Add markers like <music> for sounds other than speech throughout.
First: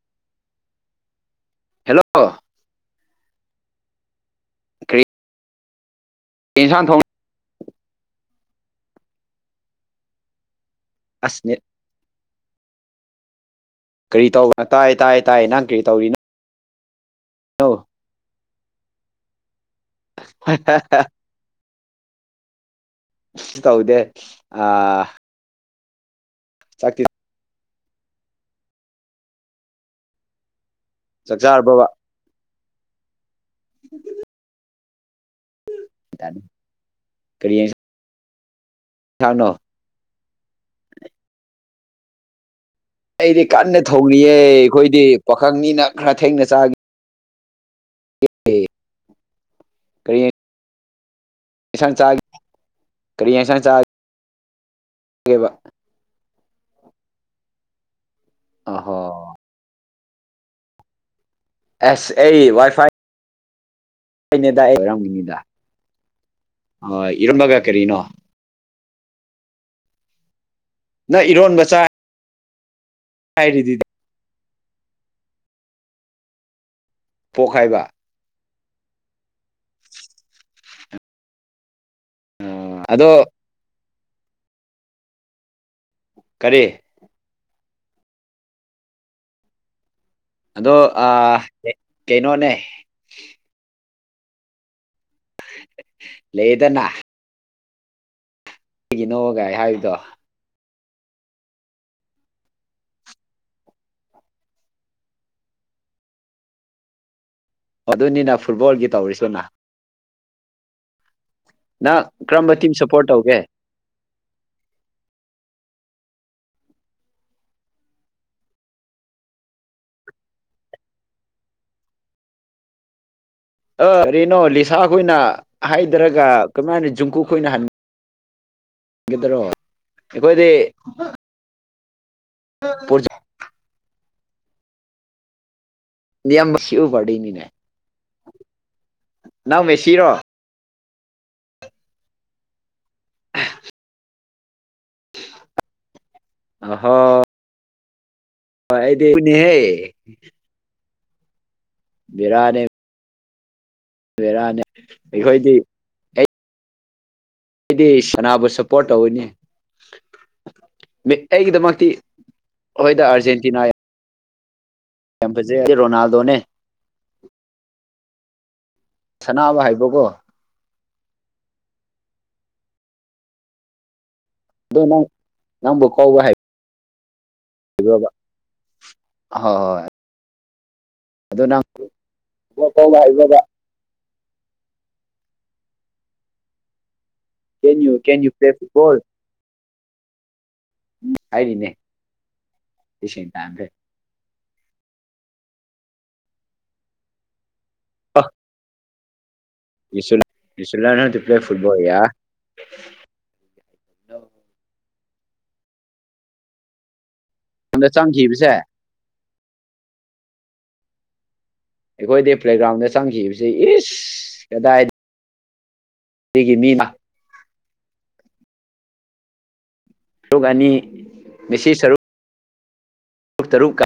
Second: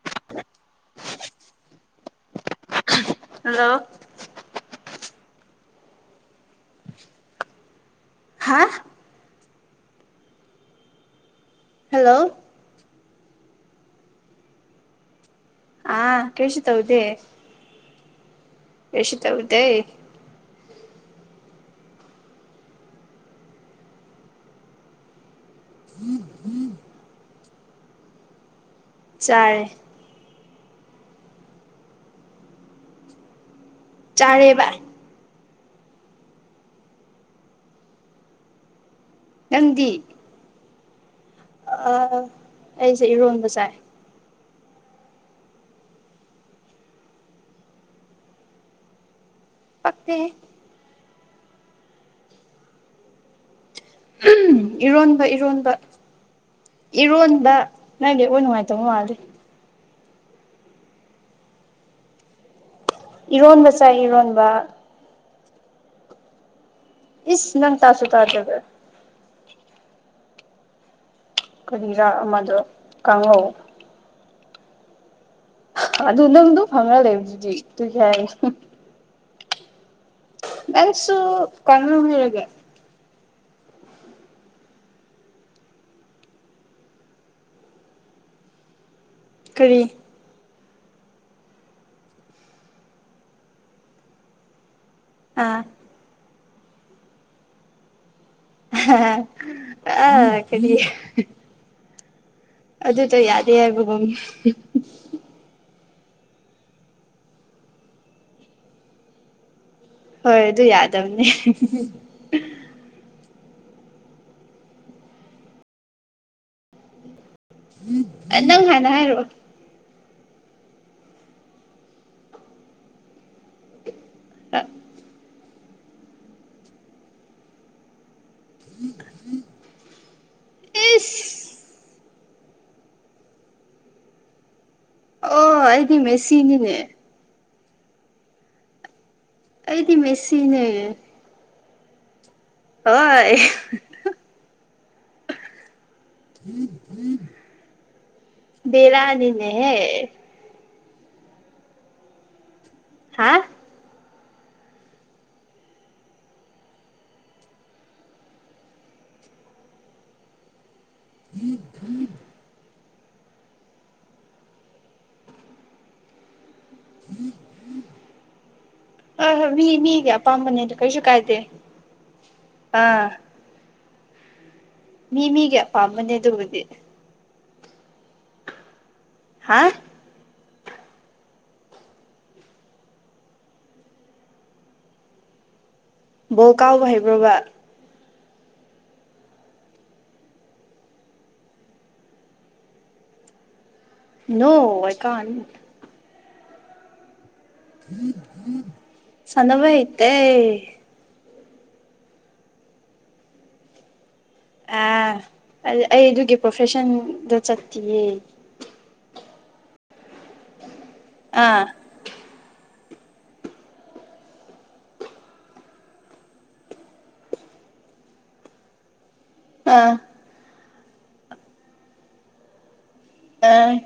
<unintelligible> hello hello ꯏꯟꯁꯥꯡ ꯊꯣꯡꯉ ꯍꯥ ꯑꯁꯃꯤ ꯍꯜꯂꯣ ꯀꯔꯤ ꯇꯧꯕꯅꯣ ꯇꯥꯏ ꯇꯥꯏ ꯇꯥꯏ ꯅꯪ ꯀꯔꯤ ꯇꯧꯔꯤ ꯅꯪ ꯑꯥ ꯀꯩꯁꯨ ꯇꯧꯗꯦ ꯑ ꯑꯦꯁꯤ ꯇꯕꯗꯦ <unintelligible> ꯇꯧꯗꯦ ꯑ ꯆꯥꯛꯀꯤ ꯆꯔꯦ ꯆꯥꯛꯆꯥꯥꯔꯔꯕꯕꯥ ꯆꯥꯔꯦꯕ ꯀꯔꯤ ꯌꯦꯟꯁꯥꯡꯅꯣ ꯅꯪꯗꯤ ꯑꯥ ꯑꯩꯁꯦ ꯑꯩꯗꯤ ꯏꯔꯣꯟꯕ ꯆꯥꯏ ꯀꯟꯅ ꯊꯧꯔꯤꯌꯦ ꯑꯩꯈꯣꯏꯗꯤ ꯄꯥꯈꯪꯅꯤꯅ ꯈꯔ ꯊꯦꯡꯅ ꯆꯥꯈꯤ ꯇꯦ ꯐ ꯑꯦꯁꯥ ꯆꯥ ꯀꯔꯤ ꯑꯦꯁꯥ ꯆꯥ ꯏꯔꯣꯟꯕ ꯏꯔꯣꯟꯕ ꯏꯔꯣꯟꯕ ꯅꯪꯒꯤ ꯍ ꯅꯨꯡꯉꯥꯏꯇꯕ ꯑꯍꯣ ꯃꯥꯜꯗꯤꯦ ꯑꯦꯁ ꯑꯦ ꯋꯥꯏ ꯐꯥꯏ ꯏꯔꯣꯟꯕ ꯆꯥꯏ ꯏꯔꯣꯟꯕ ꯅꯦꯗꯝꯅꯤꯗ ꯑ ꯏꯔꯝꯕ ꯀꯥ ꯏꯁ ꯅꯪ ꯀꯔꯤꯅꯣ ꯇꯥꯁꯨ ꯇꯥꯗꯕ ꯅꯪ ꯏꯔꯣꯟꯕ ꯆꯥꯏ ꯀꯔꯥ ꯑꯃꯗ ꯀꯥꯡꯉꯧ ꯍꯥꯏꯔꯤꯗꯨꯗꯤ ꯑꯗꯨ ꯅꯪꯗꯨ ꯐꯪꯉ ꯂꯩꯕ ꯑꯗꯨꯗꯤ ꯄꯣꯛ ꯍꯥꯏꯕ ꯑꯗꯨꯁꯨ ꯍꯥꯏ ꯅꯟꯁꯨ ꯀꯟꯅꯅꯨ ꯍꯒꯦ ꯑꯗꯣ ꯀꯔꯤ ꯀꯔꯤ ꯑꯗꯣ ꯀꯩꯅꯣꯅꯦ ꯑꯥ ꯂꯩꯗꯅ ꯑ ꯀꯩꯒꯤꯅꯣꯒꯥꯏ ꯍꯥꯏꯕꯗꯣ ꯑ ꯀꯔꯤ ꯑꯗꯨꯗꯣ ꯌꯥꯗꯦ ꯍꯥꯏꯕꯝ ꯑꯗꯨꯅꯤꯅ ꯐꯨꯠꯕꯣꯜꯒꯤ ꯇꯧꯔꯤꯁꯤꯅ ꯍꯣꯏ ꯑꯗꯨ ꯌꯥꯗꯕꯅꯤ ꯅꯪ ꯀꯔꯝꯕ ꯇꯤꯝ ꯁꯄꯣꯔꯠ ꯇꯧꯒꯦ ꯎꯝ ꯅꯪ ꯍꯅ ꯍꯥꯏꯔ ꯋꯥ ꯑ ꯔꯦꯅꯣ ꯂꯤꯁꯥ ꯈꯣꯏꯅ ꯍꯥꯏꯗꯔꯒ ꯀꯃꯥꯏꯅ ꯖꯨꯡꯀꯨ ꯈꯣꯏꯅ ꯍꯟ ꯗꯔꯣ ꯑꯩꯈꯣꯏꯗꯤ ꯏꯁ ꯄꯖꯠ ꯑꯣ ꯅ ꯌꯥꯝꯁꯤ ꯃꯦꯁꯤꯅꯤꯅꯦ ꯄꯅꯤꯅꯦ ꯑꯩꯗꯤ ꯃꯦꯁꯤꯅꯦ ꯍ <unintelligible> <inaudible> ꯎꯝ ꯎꯝ ꯍꯗꯤꯅꯤ ꯍꯦ ꯕꯤꯔꯥꯅꯤ ꯍꯥ <unintelligible> <inaudible> ꯂꯩꯔꯅꯦ ꯑꯩꯈꯣꯏꯗꯤ ꯑꯩꯗꯤ ꯁꯅꯥꯕꯨ ꯁꯞꯄꯣꯔꯠ ꯇꯧꯋꯤꯅꯦ ꯑꯩꯒꯤꯗꯃꯛꯇꯤ ꯍꯣꯏꯗ ꯑꯥꯔꯖꯦꯟꯇꯤꯅꯥ ꯀ ꯐꯦ ꯔꯣꯅꯥꯜꯗꯣꯅꯦ ꯎꯝ ꯍꯣꯏ ꯍꯣꯏ ꯁꯅꯥꯕ ꯃꯤ ꯍꯩꯕꯀꯣ ꯃꯤꯒꯤ ꯑꯄꯥꯝꯕꯅꯤꯗ ꯀꯩꯁꯨ ꯀꯥꯏꯗꯦ ꯑꯥ ꯑꯗꯣ ꯅꯪ ꯃꯤ ꯃꯤꯒꯤ ꯅꯪꯕꯨ ꯑꯄꯥꯝꯕꯅꯦ ꯀꯧꯕ ꯑꯗꯨꯕꯨꯗꯤ ꯍꯣꯏ ꯍꯥ ꯍꯣꯏ ꯑꯗꯨꯗ ꯅꯪꯕꯕꯥ <unintelligible> ꯀꯥꯎꯍꯤ ꯀꯦꯟ ꯌꯨ ꯀꯦꯟ ꯌꯨ ꯄ꯭ꯂꯦ ꯐꯤ ꯀꯣꯜ ꯎ ꯍꯥꯏꯕꯤꯅꯦꯁ ꯇꯝꯁꯦ ꯅꯀ <inaudible> ꯎꯝ ꯎꯝ ꯌꯁꯨꯂ ꯇ ꯄ꯭ꯂꯦ ꯐꯨꯠꯕꯣꯜ ꯌꯥ ꯑ ꯑꯩ ꯑꯗꯨꯒꯤ ꯄ꯭ꯔꯣꯐꯦꯁꯟꯗ ꯆꯠꯇꯌꯦ ꯆꯪꯈꯤꯕꯁꯦ ꯑꯥ ꯑꯩꯈꯣꯏꯗꯤ ꯄ꯭ꯂꯦꯒ꯭ꯔꯥꯎꯟꯗ ꯆꯪꯈꯤꯕꯁꯤ ꯏꯁ ꯀꯗꯥꯏ ꯁꯤꯒꯤ ꯃꯤꯅ ꯑꯥ ꯁꯔꯨꯒꯅꯤ ꯃꯦꯁꯤ ꯁꯔꯨꯛ ꯇꯨ ꯑꯥ ꯇꯔꯨꯛ ꯀ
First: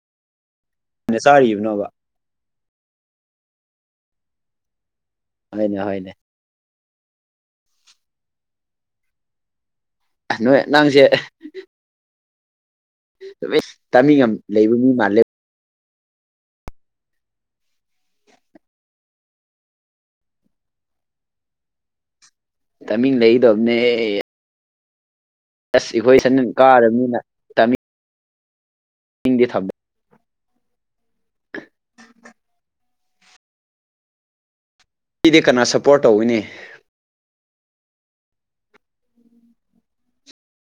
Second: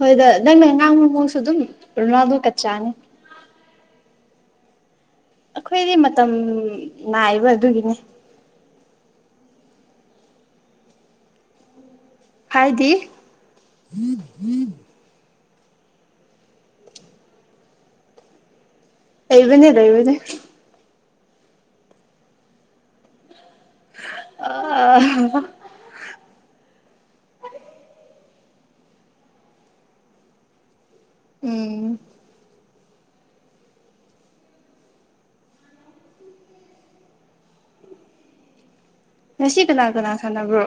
ꯍꯣꯏꯗ ꯅꯪ ꯃꯦꯉꯥꯡ ꯀꯥꯏꯅ ꯃꯃꯣꯁꯨ ꯑꯗꯨꯝ ꯆꯥꯔꯤꯕꯅꯣꯕ ꯔꯅ ꯑꯗꯨ ꯀ ꯆꯥꯅꯤ ꯍꯣꯏꯅꯦ ꯑꯩꯈꯣꯏꯗꯤ ꯍꯣꯏꯅꯦ ꯃꯇꯝ ꯅꯥꯏꯕ ꯑꯗꯨꯒꯤꯅꯦ ꯅꯣꯏ ꯅꯪꯁꯦ ꯍꯥꯏꯗꯤ ꯇꯥꯃꯤ ꯂꯩꯕ ꯃꯤ ꯃꯥꯜꯂꯦ ꯑꯩꯕꯅꯦꯗ ꯏꯕꯅꯦ ꯇꯃꯤ ꯂꯩꯗꯣ ꯑꯅꯦ ꯑ <unintelligible> <inaudible> ꯌꯦꯁ ꯑꯩꯈꯣꯏ ꯁꯟ ꯀꯥꯔꯕꯅꯤꯅ ꯇꯝꯃꯤ ꯍꯤꯡꯗꯤ ꯊꯕꯗ ꯎꯝ ꯑꯩꯗꯤ ꯀꯅꯥ ꯁꯞꯄꯣꯔꯠ ꯇꯧꯏꯤꯅꯦ ꯉꯁꯤ ꯀꯅꯥ ꯀꯅꯥ ꯁꯥꯟꯅꯕ꯭ꯔꯣ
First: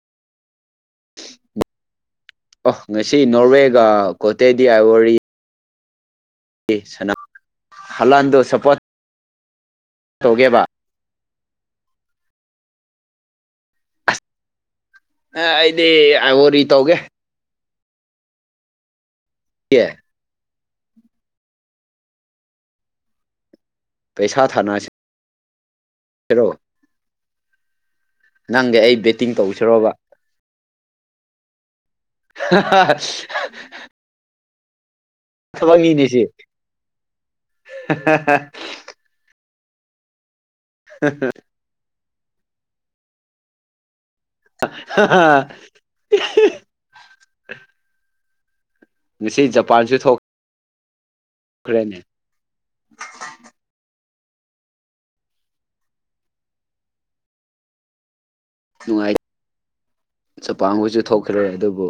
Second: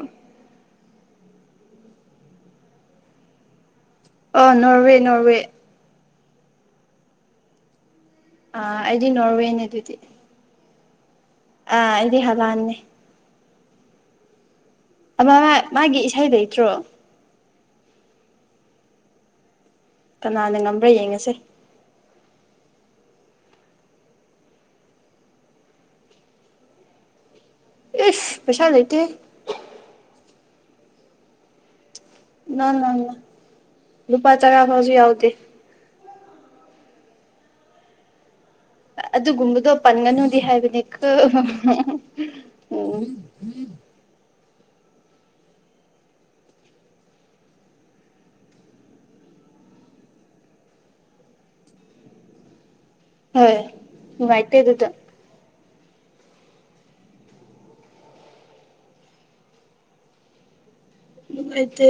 ꯑ ꯉꯁꯤ ꯅꯣꯔꯋꯦꯒ ꯑꯣ ꯀꯣꯇꯦꯗꯤ ꯑ ꯅꯣꯔꯋꯦ ꯋꯥꯔꯤꯔꯤ ꯅꯣꯔꯋꯦ ꯑꯦ ꯁꯅꯥ <inaudible> ꯑ ꯑꯩꯗꯤ ꯅꯔꯋꯦ ꯊꯣꯛꯒꯦꯕ ꯑ ꯏꯗꯤ ꯍꯂꯅꯦ ꯑꯃ ꯑ ꯃꯥꯒꯤ ꯏꯁꯩ ꯑꯩꯗꯤꯔꯤ ꯂꯩꯇ꯭ꯔꯣ ꯇꯧꯒꯦ ꯀ <unintelligible> <inaudible> ꯀꯅꯥꯅ ꯉꯝꯕ꯭ꯔꯥ ꯌꯦꯡꯉꯁꯦ ꯄꯩꯁꯥ ꯊ ꯅꯁꯦ ꯏꯁ ꯄꯩꯁꯥ ꯅꯪꯗꯤ ꯑꯩ ꯂꯩꯇꯦ ꯕꯦꯠꯇꯤꯡ ꯇꯧꯁꯤꯔꯣꯕ ꯅ ꯅ ꯂꯨꯄꯥ ꯆꯔꯥ ꯍꯧꯥꯎꯖꯤ ꯌꯥꯎ ꯊꯕꯛ ꯃꯤꯅꯦꯁꯦ ꯑꯗꯨꯒꯨꯝꯕꯗꯣ ꯄꯟꯒꯅꯨꯗꯤ ꯍꯥꯏꯕꯅꯦ ꯑꯣ ꯎꯝ <unintelligible> ꯉꯁꯤ ꯖꯄꯥꯟꯁꯨ ꯊꯣꯛ ꯀꯅꯦ ꯎꯥꯏꯇꯣꯏ ꯑꯗꯨꯗ ꯅꯨꯡꯉꯥꯏ ꯆꯄꯥꯡꯕꯣꯏꯁꯨ ꯊꯣꯛꯈ꯭ꯔꯦ ꯑꯗꯨꯕꯨ ꯅꯨꯡꯉꯥꯏꯇꯦ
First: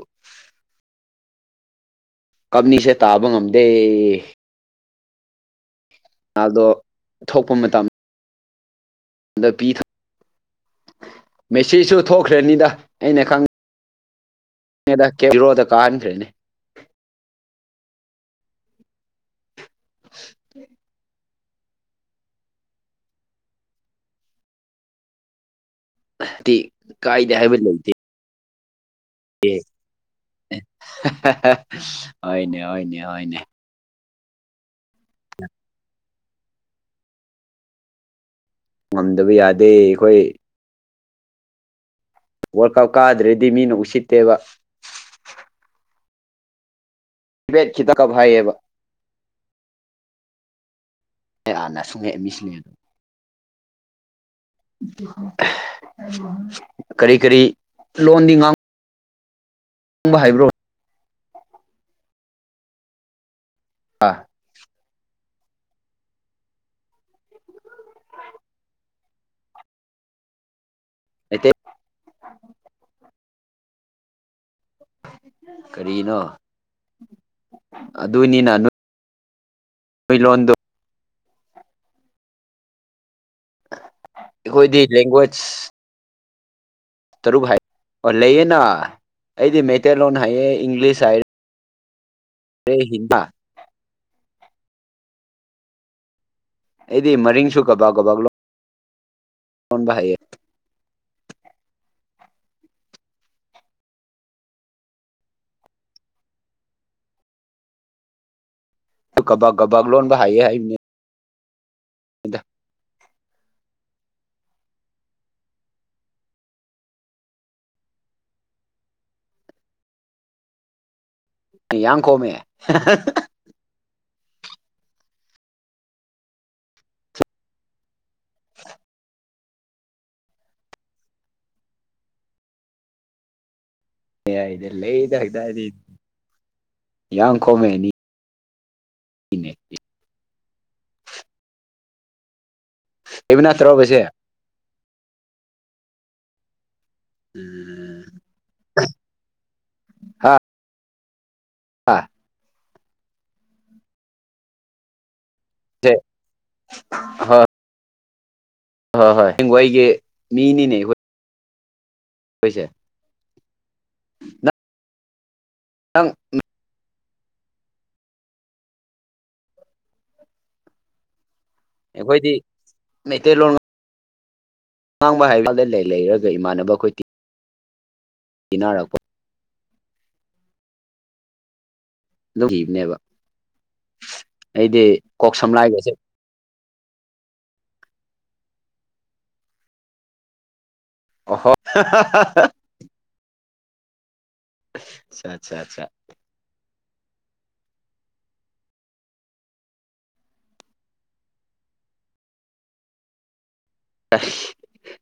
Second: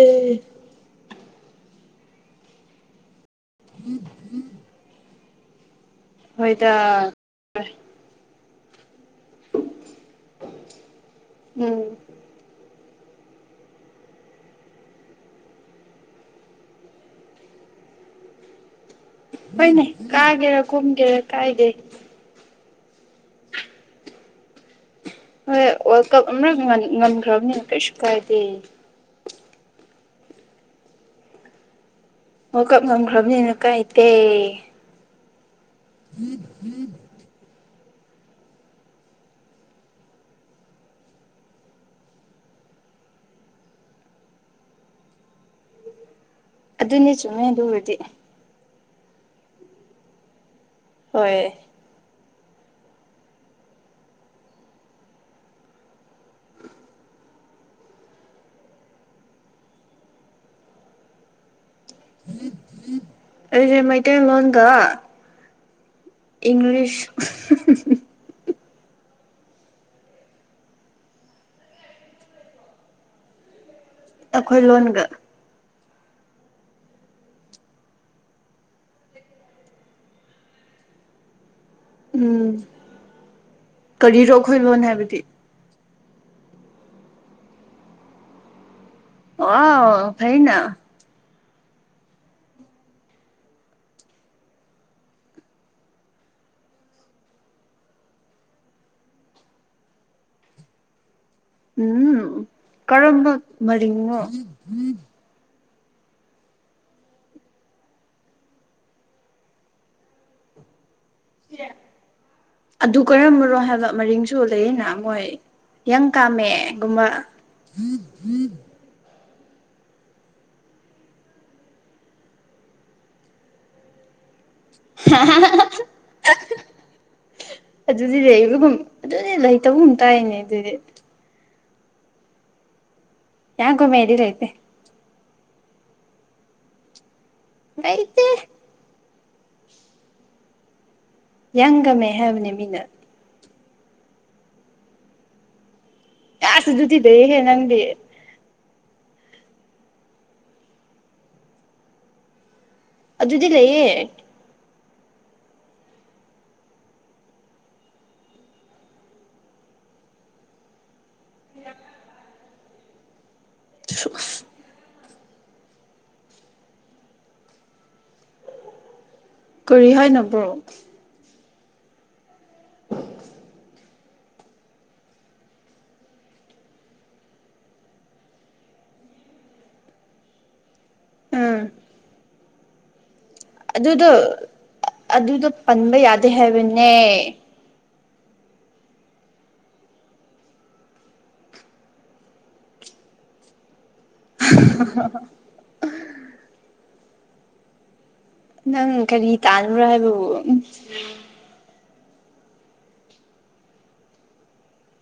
ꯀꯞꯅꯤꯁꯦ ꯇꯥꯕ ꯉꯝꯗꯦ ꯑꯗꯣ ꯍꯣꯏꯗ ꯊꯣꯛꯄ ꯃꯇꯝ ꯤ ꯎꯝ ꯃꯦꯁꯤꯖꯁꯨ ꯊꯣꯛꯈ꯭ꯔꯅꯤꯗ ꯑꯩꯅ ꯈꯪꯉ ꯗ ꯀꯦꯕꯤꯔꯣꯗ ꯀꯥꯍꯟꯈ꯭ꯔꯦꯅꯦ ꯍꯣꯏꯅꯦ ꯀꯥꯒꯦꯔ ꯀꯟꯒꯦꯔ ꯀꯥꯏꯒꯦ ꯍꯣꯏ ꯋꯥꯔꯜ ꯀꯞ ꯑꯃ ꯉꯝꯈ꯭ꯔꯕꯅꯤꯅ ꯀꯩꯁꯨ ꯀꯥꯏꯗꯦ ꯑꯦ ꯑꯣ ꯀꯞ ꯉꯝꯈ꯭ꯔꯕꯅꯤꯅ ꯀꯥꯏꯇꯦ ꯑ ꯎꯝ ꯎꯝ ꯉꯝꯗꯕ ꯌꯥꯗꯦ ꯑꯩꯈꯣꯏ ꯋꯥꯔꯜ ꯀꯞ ꯀꯥꯗ꯭ꯔꯦꯗꯤ ꯃꯤꯅ ꯎꯁꯤꯠꯇꯦꯕ ꯑꯗꯨꯅꯦ ꯆꯨꯝꯃꯦ ꯄ꯭ꯔꯥꯏꯚꯦꯠ ꯑꯗꯨꯕꯨꯗꯤ ꯈꯤꯇ ꯀꯞ ꯍꯥꯏꯌꯦꯕ ꯍꯣꯏ ꯥꯟꯅ ꯁꯨꯡꯉꯛꯑꯦ ꯃꯤꯁꯤꯅꯦ ꯑꯗꯨ ꯀꯔꯤ ꯀꯔꯤ ꯂꯣꯟꯗꯤ ꯉꯥꯡ ꯈꯪꯕ ꯍꯥꯏꯕ꯭ꯔꯣ ꯑꯩꯦ ꯃꯩꯇꯩ ꯂꯣꯟꯗ ꯏꯪꯂꯤꯁ ꯑꯠꯇꯣ ꯑꯩꯈꯣꯏ ꯂꯣꯟꯒ ꯀꯔꯤꯅꯣ ꯑꯗꯨꯅꯤꯅ ꯃ ꯂꯂꯣꯟꯗ ꯎꯝ ꯀꯔꯤꯔꯣꯈꯣꯏ ꯂꯣꯅꯦ ꯑꯩꯈꯣꯏꯗꯤ ꯍꯥꯏꯕꯗꯤ ꯂꯦꯡꯒ꯭ꯋꯦꯖ ꯇꯔꯨꯛ ꯍꯥꯏ ꯑꯣ ꯂꯩꯌꯦꯅ ꯑꯩꯗꯤ ꯑꯣ ꯃꯩꯇꯩꯂꯣꯟ ꯍꯥꯏꯌꯦ ꯐꯩꯅ ꯏꯪꯂꯤꯁ ꯍꯥꯏꯔꯦ ꯔ ꯍ ꯑꯦꯗꯤ ꯃꯔꯤ ꯁꯨ ꯀꯕꯥꯥꯛ ꯀꯕꯥ ꯂꯣ ꯐꯣꯟꯕ ꯍꯥꯏꯌꯦ ꯎꯝ ꯀꯔꯝꯕ ꯃꯔꯤꯉꯣ ꯀꯕꯥꯛ ꯀꯕꯥꯛ ꯂꯣꯟꯕ ꯍꯥꯏꯌꯦ ꯍꯥꯏꯕꯅꯦ ꯑꯗꯨ ꯀꯔꯝꯕꯅꯣ ꯍꯥꯏꯕ ꯃꯔꯤꯡꯁꯨ ꯂꯩꯅ ꯃꯣꯏ ꯍꯪ ꯀꯥꯝꯃꯦꯒꯨꯝꯕ ꯎꯝ ꯎꯝ ꯌꯥꯡ ꯀꯣꯃꯦ <unintelligible> ꯑꯗꯨꯗꯤ ꯂꯩꯕꯒꯨꯝ ꯑꯗꯨꯗꯤ ꯂꯩꯇꯕꯒꯨꯝ ꯇꯥꯏꯅꯦ ꯑꯗꯨꯗꯤ ꯌꯥꯒꯣ ꯃꯦꯗꯤꯔꯥꯏꯇ ꯗꯤ ꯩꯇ <unintelligible> ꯌꯥꯪꯒꯝꯃꯦ ꯍꯥꯏꯕꯅꯦ ꯃꯤꯅ ꯄꯨꯅ ꯇꯔꯥꯕꯁꯦ ꯇꯗꯗꯦꯍꯦ ꯅꯪꯒ ꯍꯥꯥ ꯑꯥ ꯑꯗꯨꯗꯤ ꯂꯩꯌꯦ ꯍ <unintelligible> <inaudible> ꯍꯣꯏ ꯍꯣꯏ ꯍꯦꯡꯒꯏꯒꯤ ꯃꯤꯅꯤꯅꯦ ꯑꯩꯈꯣꯏ ꯀꯣꯏꯁꯦ <unintelligible> <inaudible> ꯑꯪ ꯀꯔꯤ ꯍꯥꯏꯅ ꯕ꯭ꯔꯣ ꯑꯩꯈꯣꯏꯗꯤ ꯃꯩꯇꯩꯂꯣꯟ ꯑꯥꯡꯕ ꯍꯥꯏꯔꯀꯥꯟꯗ ꯂꯩ ꯂꯩꯔꯒ ꯏꯃꯥꯟꯅꯕ ꯑꯩꯈꯣꯏ ꯇꯤ ꯏꯟꯅꯔꯛꯄ ꯑꯥ ꯂꯧꯈꯤꯕꯅꯦꯕ ꯑꯗꯨꯗꯣ ꯀꯣꯛ ꯑꯗꯨꯗꯣ ꯁꯝꯂꯥꯏꯒꯁꯦ ꯄꯟꯕ ꯌꯥꯗꯦ ꯍꯥꯏꯕꯅꯦ ꯑꯣ ꯑꯠꯆꯥ ꯑꯠꯆꯥ ꯅꯪ ꯀꯔꯤ ꯇꯥꯥꯟ꯭ꯔ ꯍꯥꯏꯕꯕ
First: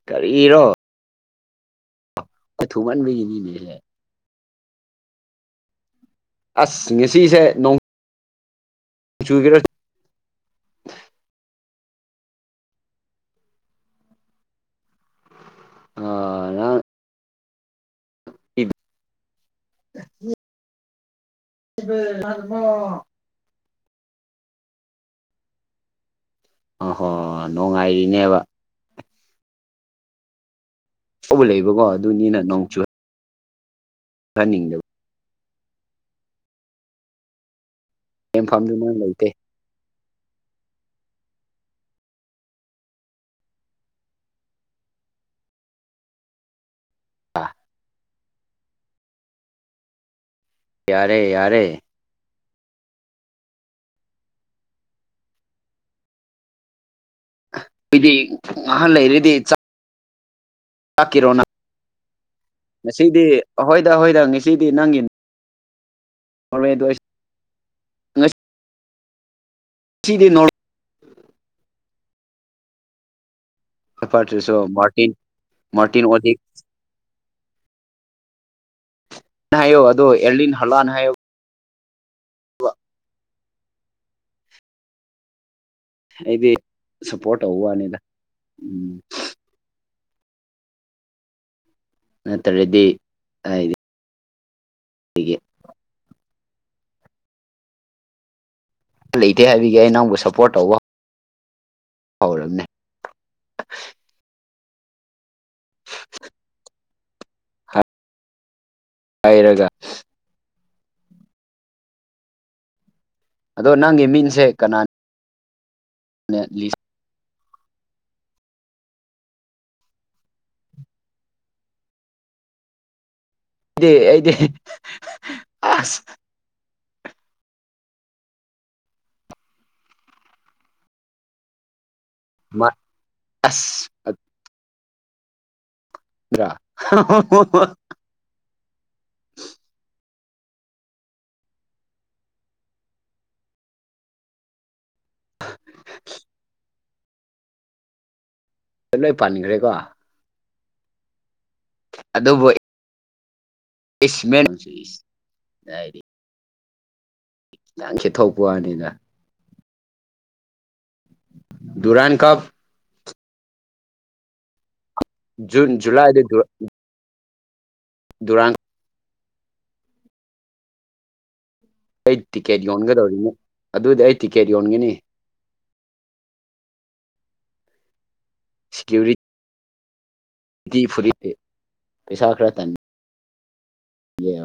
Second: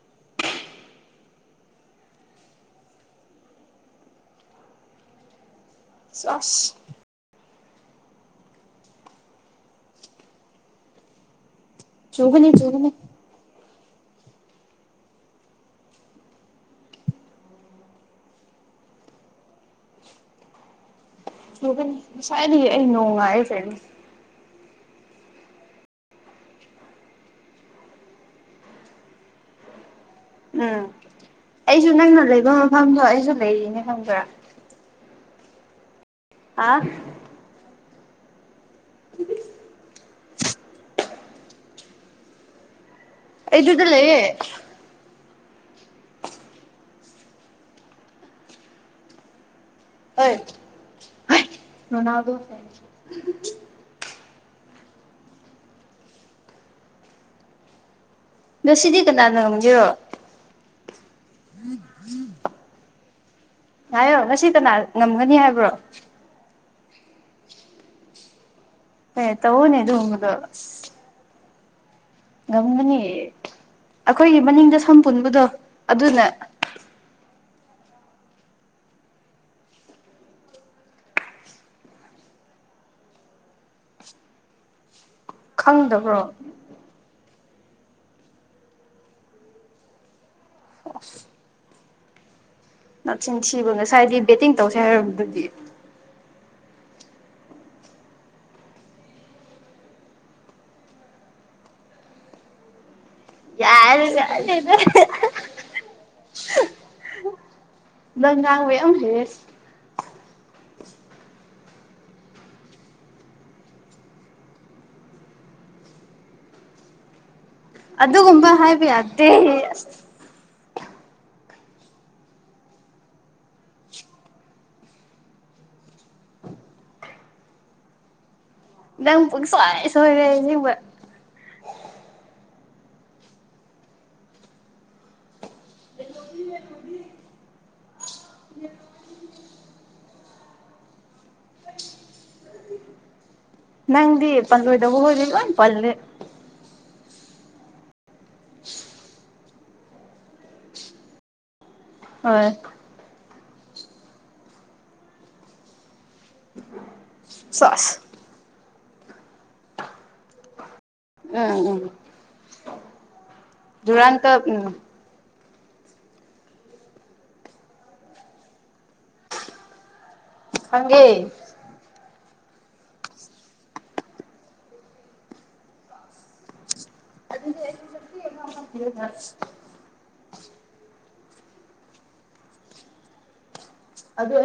ꯀꯔꯤꯔꯣ ꯀꯊꯨꯃꯟ ꯏꯅꯤꯅꯦ ꯑꯁ ꯑꯁ ꯉꯁꯤꯁꯦ ꯅꯣꯡ ꯆꯔ <inaudible> ꯆꯧꯕꯅꯦ ꯆꯕꯅꯦ ꯑ <inaudible> ꯏ <unintelligible> <inaudible> ꯉꯁꯥꯏꯗꯤ ꯑꯩ ꯅꯣꯡꯉꯥꯏ ꯐꯦꯅ ꯑ ꯍꯣ ꯅꯨꯡꯉꯥꯏꯔꯤꯅꯦꯕ ꯎꯝ ꯇꯧꯕ ꯂꯩꯕꯀꯣ ꯑꯩꯁꯨ ꯅꯪꯅ ꯂꯩꯕ ꯃꯐꯝꯗꯣ ꯑꯩꯁꯨ ꯂꯩꯔꯤꯅꯦ ꯈꯪꯕ꯭ꯔꯥ ꯍꯥꯏꯅꯤꯡꯗꯕ ꯑꯐ ꯌꯦꯡꯐꯝꯗꯨ ꯅꯣꯏ ꯂꯩꯇꯦ ꯏꯗ ꯂꯩꯌꯦ ꯑ <unintelligible> <inaudible> ꯌꯥꯔꯦ ꯌꯥꯔꯦ ꯅꯅꯥꯕ ꯐ <unintelligible> ꯑꯩꯗꯤ ꯑꯍꯜ ꯉꯁꯤꯗꯤ ꯂꯩꯔꯗꯤ ꯀꯅꯥꯅ ꯉꯝꯒꯦꯔꯣ ꯇꯥꯛꯀꯤꯔꯣꯅ ꯉꯁꯤꯗꯤ ꯑꯍꯣꯏꯗ ꯍꯥꯏꯌꯣ ꯑꯩꯣꯏꯗ ꯉꯁꯤ ꯉꯁꯤꯗꯤ ꯀꯅꯥ ꯅꯪꯒꯤꯅꯤ ꯉꯝꯒꯅꯤ ꯍꯥꯏꯕ꯭ꯔꯣ ꯍꯣꯔꯦꯗ ꯑꯣꯏꯁꯪꯁꯤ ꯍ ꯇꯧꯅꯦ ꯑꯗꯨꯗ ꯉꯝꯃꯅꯤ ꯑꯩꯈꯣꯏꯒꯤ ꯄꯥꯔꯇ꯭ꯔꯁꯨ ꯃꯅꯤꯡꯗ ꯁꯝ ꯃꯥꯔꯇꯤꯟ ꯄꯨꯟꯕꯗꯣ ꯃꯥꯔꯇꯤꯟ ꯑꯗꯨꯅ ꯑꯣꯗꯤꯛ ꯅꯑꯣ ꯑꯗꯣ ꯑꯦꯔꯂꯤꯅ ꯍꯂꯅꯣ ꯋꯥ ꯈꯪꯗꯕ꯭ꯔꯣ ꯑꯩꯗꯤ ꯁꯞꯄꯣꯔꯠ ꯇꯧꯕ ꯋꯥꯅꯤꯗ ꯎꯝ ꯑꯣ ꯅꯠꯇ꯭ꯔꯗꯤ ꯅꯁꯤꯟ ꯊꯤꯕ ꯍꯥꯏꯗꯤ ꯉꯁꯥꯏꯗꯤ ꯕꯦꯠꯇꯤꯡ ꯇꯧꯁꯦ ꯍꯥꯏꯔꯕꯗꯨꯗꯤ ꯂꯩꯇꯦ ꯍꯥꯏꯕꯒꯤ ꯑꯩ ꯅꯪꯕꯨ ꯁꯞꯄꯣꯔꯠ ꯇꯧꯕ ꯍꯧꯥꯎꯔꯝꯅꯦ ꯌꯥꯔꯦ ꯌꯥ ꯂꯪꯒꯥꯥ ꯍꯦ <unintelligible> ꯍꯥꯏꯩꯔꯒ ꯑꯗꯣ ꯅꯪꯒꯤ ꯃꯤꯡꯁꯦ ꯀꯅꯥꯅꯤ ꯂꯤꯁ ꯑꯗꯨꯒꯨꯝꯕ ꯍꯥꯏꯕꯤ ꯑꯗꯦ ꯗ ꯑꯩꯗꯤ ꯑꯁ ꯅꯪ ꯁꯣꯏ ꯁꯣꯏꯅꯤ ꯑꯁ <unintelligible> ꯎ <unintelligible> ꯅꯪꯗꯤ ꯄꯜꯣꯏꯗ ꯍꯔꯜꯅꯤ ꯄꯜ ꯂꯣꯏ ꯄꯥꯟꯈ꯭ꯔꯦꯀꯣ ꯍꯣꯏ ꯏꯃꯦ ꯅ ꯅꯪ ꯁꯣꯁ ꯈꯤꯊꯣꯛꯄꯅꯤꯅ ꯎꯝ ꯎꯝ ꯗꯨꯔꯥꯟ ꯀꯞ ꯙꯨꯔꯥꯟꯇ ꯎꯝ ꯖꯨꯂꯥꯏꯗ ꯗꯨꯔꯥꯡ ꯍꯪꯒꯤ ꯑꯩ ꯇꯤꯛꯀꯦꯠ ꯌꯣꯟꯒꯗꯧꯔꯤꯅꯦ ꯑꯗꯨꯗꯤ ꯑꯩ ꯇꯤꯛꯀꯦꯠ ꯌꯣꯟꯒꯅꯤ ꯑꯗꯨ ꯐ ꯄꯁꯥꯈ꯭ꯔ ꯇꯟ ꯑꯗꯨ